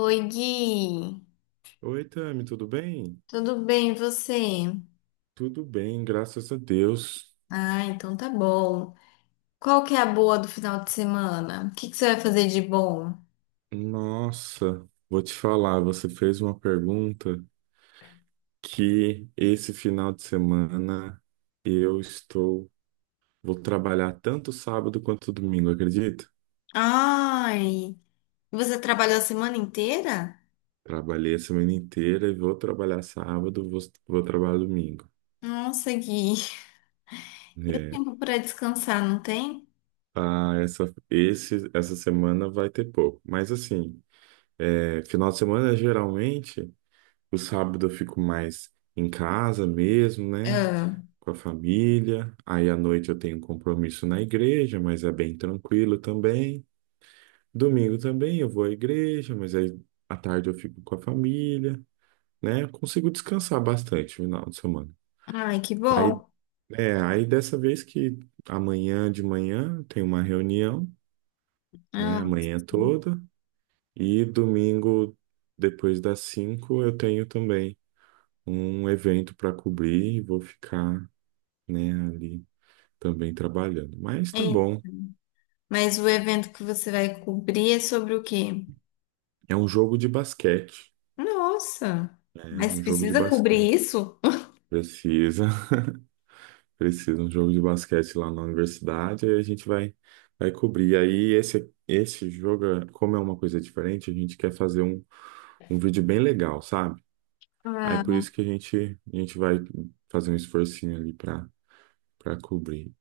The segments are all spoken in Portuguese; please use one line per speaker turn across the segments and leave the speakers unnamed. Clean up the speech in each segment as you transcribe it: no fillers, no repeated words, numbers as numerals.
Oi, Gui.
Oi, Tami, tudo bem?
Tudo bem, e você?
Tudo bem, graças a Deus.
Ah, então tá bom. Qual que é a boa do final de semana? O que que você vai fazer de bom?
Nossa, vou te falar, você fez uma pergunta que esse final de semana eu estou, vou trabalhar tanto sábado quanto domingo, acredita?
Ai, você trabalhou a semana inteira?
Trabalhei a semana inteira e vou trabalhar sábado, vou, vou trabalhar domingo.
Nossa, Gui. E o
É,
tempo para descansar, não tem?
essa semana vai ter pouco, mas assim, é, final de semana geralmente. O sábado eu fico mais em casa mesmo, né?
Ah,
Com a família. Aí à noite eu tenho um compromisso na igreja, mas é bem tranquilo também. Domingo também eu vou à igreja, mas aí à tarde eu fico com a família, né? Eu consigo descansar bastante no final de semana.
ai, que
Aí,
bom.
é, aí dessa vez que amanhã de manhã tem uma reunião, né?
Ah,
Amanhã
sim.
toda. E domingo, depois das 5, eu tenho também um evento para cobrir e vou ficar, né, ali também trabalhando. Mas tá
É,
bom.
mas o evento que você vai cobrir é sobre o quê?
É um jogo de basquete,
Nossa,
né?
mas
Um jogo de
precisa
basquete.
cobrir isso?
Precisa, precisa, um jogo de basquete lá na universidade, aí a gente vai cobrir. Aí esse jogo, como é uma coisa diferente, a gente quer fazer um, um vídeo bem legal, sabe? Aí por
Ah,
isso que a gente vai fazer um esforcinho ali para, para cobrir.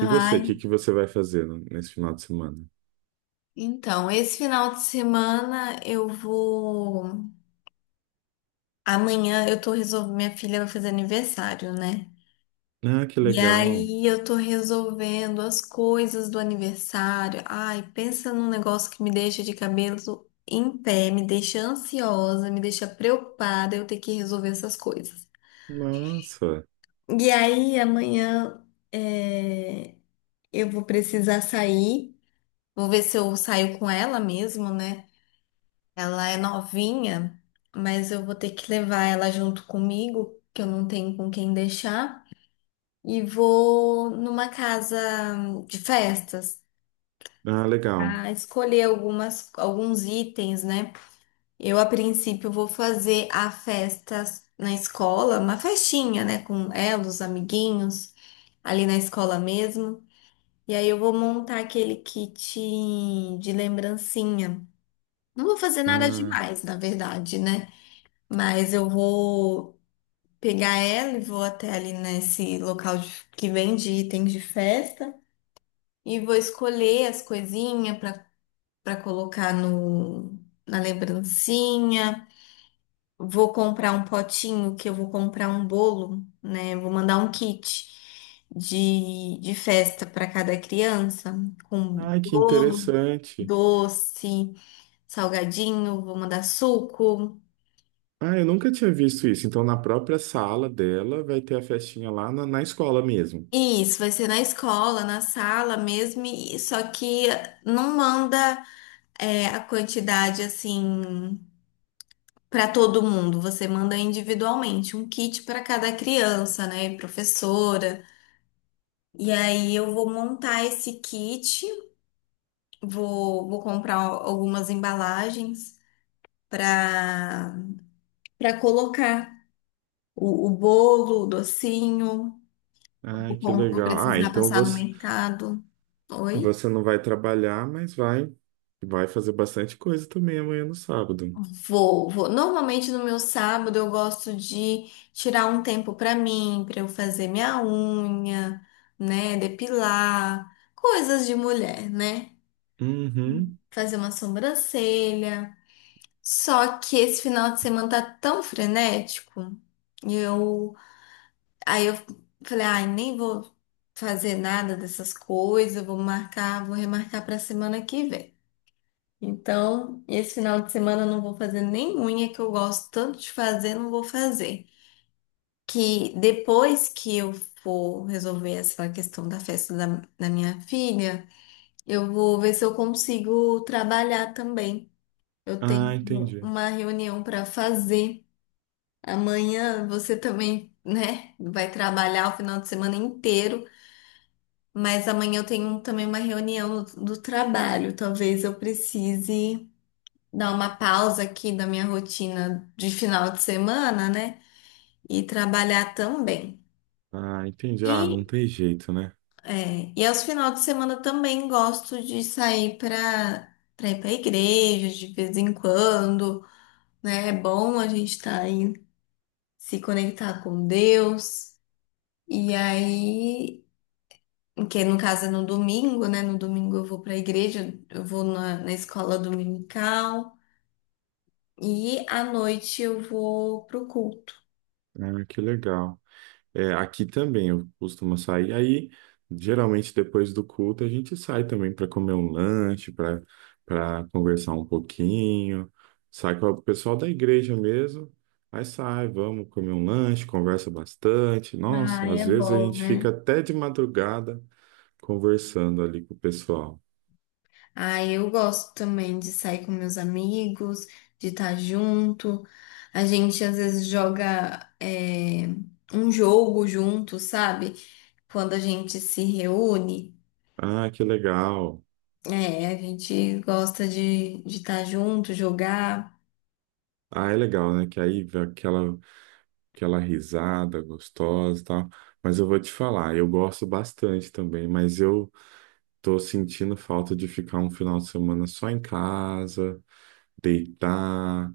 E você, o que que você vai fazer no- nesse final de semana?
então, esse final de semana eu vou. Amanhã eu tô resolvendo. Minha filha vai fazer aniversário, né?
Ah, que
E
legal.
aí eu tô resolvendo as coisas do aniversário. Ai, pensa num negócio que me deixa de cabelo em pé, me deixa ansiosa, me deixa preocupada eu ter que resolver essas coisas.
Nossa.
E aí amanhã é, eu vou precisar sair. Vou ver se eu saio com ela mesmo, né? Ela é novinha, mas eu vou ter que levar ela junto comigo, que eu não tenho com quem deixar, e vou numa casa de festas
Ah, legal.
a escolher algumas, alguns itens, né? Eu, a princípio, vou fazer a festa na escola, uma festinha, né, com ela, os amiguinhos, ali na escola mesmo. E aí eu vou montar aquele kit de lembrancinha. Não vou fazer nada
Ah,
demais, na verdade, né? Mas eu vou pegar ela e vou até ali nesse local que vende itens de festa e vou escolher as coisinhas para colocar no, na lembrancinha. Vou comprar um potinho que eu vou comprar um bolo, né? Vou mandar um kit de festa para cada criança com
ai, que
bolo,
interessante.
doce, salgadinho, vou mandar suco.
Ah, eu nunca tinha visto isso. Então, na própria sala dela, vai ter a festinha lá na, na escola mesmo.
Isso, vai ser na escola, na sala mesmo, só que não manda a quantidade assim para todo mundo, você manda individualmente, um kit para cada criança, né, e professora. E aí eu vou montar esse kit, vou comprar algumas embalagens para colocar o bolo, o docinho,
Ai, que
vou
legal. Ah,
precisar
então
passar no
você,
mercado. Oi?
você não vai trabalhar, mas vai, vai fazer bastante coisa também amanhã no sábado.
Vou, vou. Normalmente no meu sábado eu gosto de tirar um tempo pra mim, pra eu fazer minha unha, né, depilar, coisas de mulher, né?
Uhum.
Fazer uma sobrancelha. Só que esse final de semana tá tão frenético, e eu falei, ai, nem vou fazer nada dessas coisas, vou marcar, vou remarcar pra semana que vem. Então, esse final de semana eu não vou fazer nem unha que eu gosto tanto de fazer, não vou fazer. Que depois que eu for resolver essa questão da festa da minha filha, eu vou ver se eu consigo trabalhar também. Eu
Ah,
tenho
entendi.
uma reunião para fazer. Amanhã você também, né, vai trabalhar o final de semana inteiro, mas amanhã eu tenho também uma reunião do trabalho. Talvez eu precise dar uma pausa aqui da minha rotina de final de semana, né? E trabalhar também.
Ah, entendi. Ah, não
E,
tem jeito, né?
é, e aos finais de semana também gosto de sair para ir para a igreja de vez em quando, né? É bom a gente estar aí se conectar com Deus. E aí, que no caso é no domingo, né? No domingo eu vou para a igreja, eu vou na escola dominical. E à noite eu vou pro culto.
Ah, que legal. É, aqui também eu costumo sair. Aí, geralmente, depois do culto, a gente sai também para comer um lanche, para, para conversar um pouquinho. Sai com o pessoal da igreja mesmo. Aí sai, vamos comer um lanche, conversa bastante.
Ah,
Nossa,
é
às vezes a
bom,
gente fica
né?
até de madrugada conversando ali com o pessoal.
Ah, eu gosto também de sair com meus amigos, de estar junto. A gente às vezes joga um jogo junto, sabe? Quando a gente se reúne,
Ah, que legal.
é, a gente gosta de estar junto, jogar.
Ah, é legal, né? Que aí vem aquela, aquela risada gostosa e tal. Mas eu vou te falar, eu gosto bastante também, mas eu tô sentindo falta de ficar um final de semana só em casa, deitar,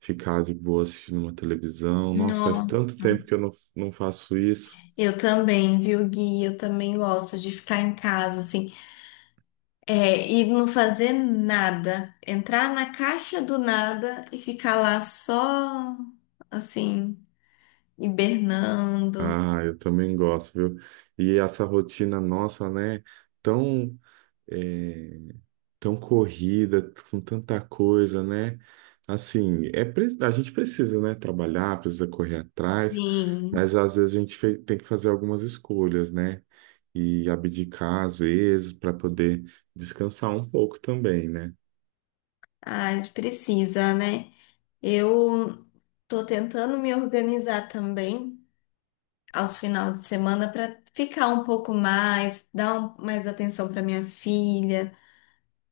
ficar de boa assistindo uma televisão. Nossa, faz
Nossa.
tanto tempo que eu não, não faço isso.
Eu também, viu, Gui? Eu também gosto de ficar em casa, assim. É, e não fazer nada. Entrar na caixa do nada e ficar lá só, assim, hibernando.
Ah, eu também gosto, viu? E essa rotina nossa, né? Tão, é, tão corrida, com tanta coisa, né? Assim, é, pre- a gente precisa, né? Trabalhar, precisa correr atrás,
Sim,
mas às vezes a gente fe- tem que fazer algumas escolhas, né? E abdicar às vezes para poder descansar um pouco também, né?
ah, a gente precisa, né? Eu tô tentando me organizar também aos finais de semana para ficar um pouco mais, mais atenção para minha filha.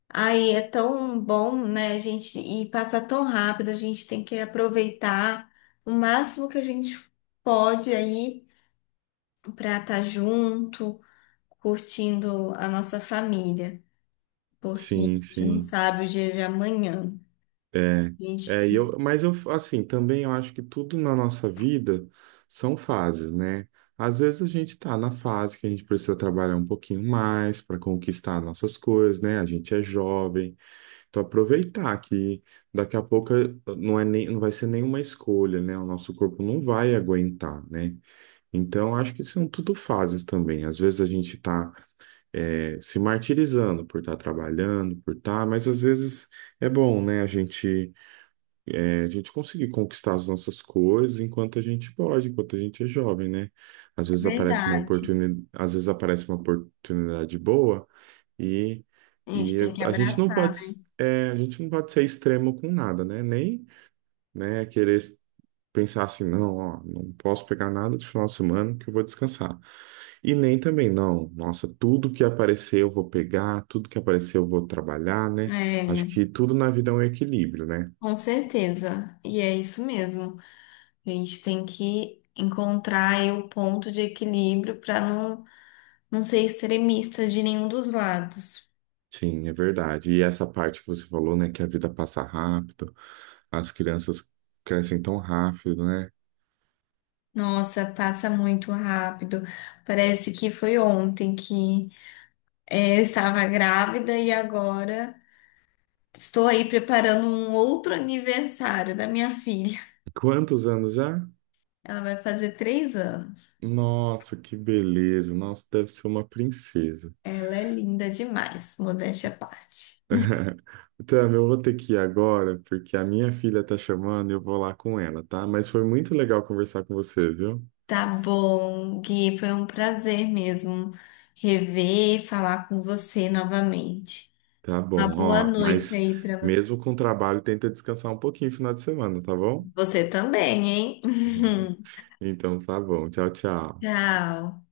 Aí é tão bom, né, a gente, e passa tão rápido, a gente tem que aproveitar o máximo que a gente pode aí para estar junto, curtindo a nossa família, porque a
Sim,
gente não
sim.
sabe o dia de amanhã.
É,
A gente
é, e
tem,
eu, mas eu, assim, também eu acho que tudo na nossa vida são fases, né? Às vezes a gente tá na fase que a gente precisa trabalhar um pouquinho mais para conquistar nossas coisas, né? A gente é jovem, então aproveitar que daqui a pouco não é nem, não vai ser nenhuma escolha, né? O nosso corpo não vai aguentar, né? Então acho que são tudo fases também. Às vezes a gente tá é, se martirizando por estar trabalhando, por estar, mas às vezes é bom, né? A gente, é, a gente conseguir conquistar as nossas coisas enquanto a gente pode, enquanto a gente é jovem, né? Às
é
vezes aparece uma
verdade.
oportunidade, às vezes aparece uma oportunidade boa e,
A gente
e
tem que
a gente não
abraçar,
pode,
né?
a gente não pode ser extremo com nada, né? Nem, né, querer pensar assim, não, ó, não posso pegar nada de final de semana que eu vou descansar. E nem também, não, nossa, tudo que aparecer eu vou pegar, tudo que aparecer eu vou trabalhar, né? Acho que
É,
tudo na vida é um equilíbrio, né?
com certeza. E é isso mesmo. A gente tem que encontrar aí o ponto de equilíbrio para não, não ser extremista de nenhum dos lados.
Sim, é verdade. E essa parte que você falou, né, que a vida passa rápido, as crianças crescem tão rápido, né?
Nossa, passa muito rápido. Parece que foi ontem que eu estava grávida e agora. Estou aí preparando um outro aniversário da minha filha.
Quantos anos já?
Ela vai fazer 3 anos.
Nossa, que beleza! Nossa, deve ser uma princesa.
Ela é linda demais, modéstia à parte.
Tam, eu vou ter que ir agora, porque a minha filha tá chamando e eu vou lá com ela, tá? Mas foi muito legal conversar com você, viu?
Tá bom, Gui, foi um prazer mesmo rever, e falar com você novamente.
Tá
Uma
bom,
boa
ó.
noite
Mas
aí para você.
mesmo com o trabalho, tenta descansar um pouquinho no final de semana, tá bom?
Você também, hein?
Então tá bom. Tchau, tchau.
Tchau.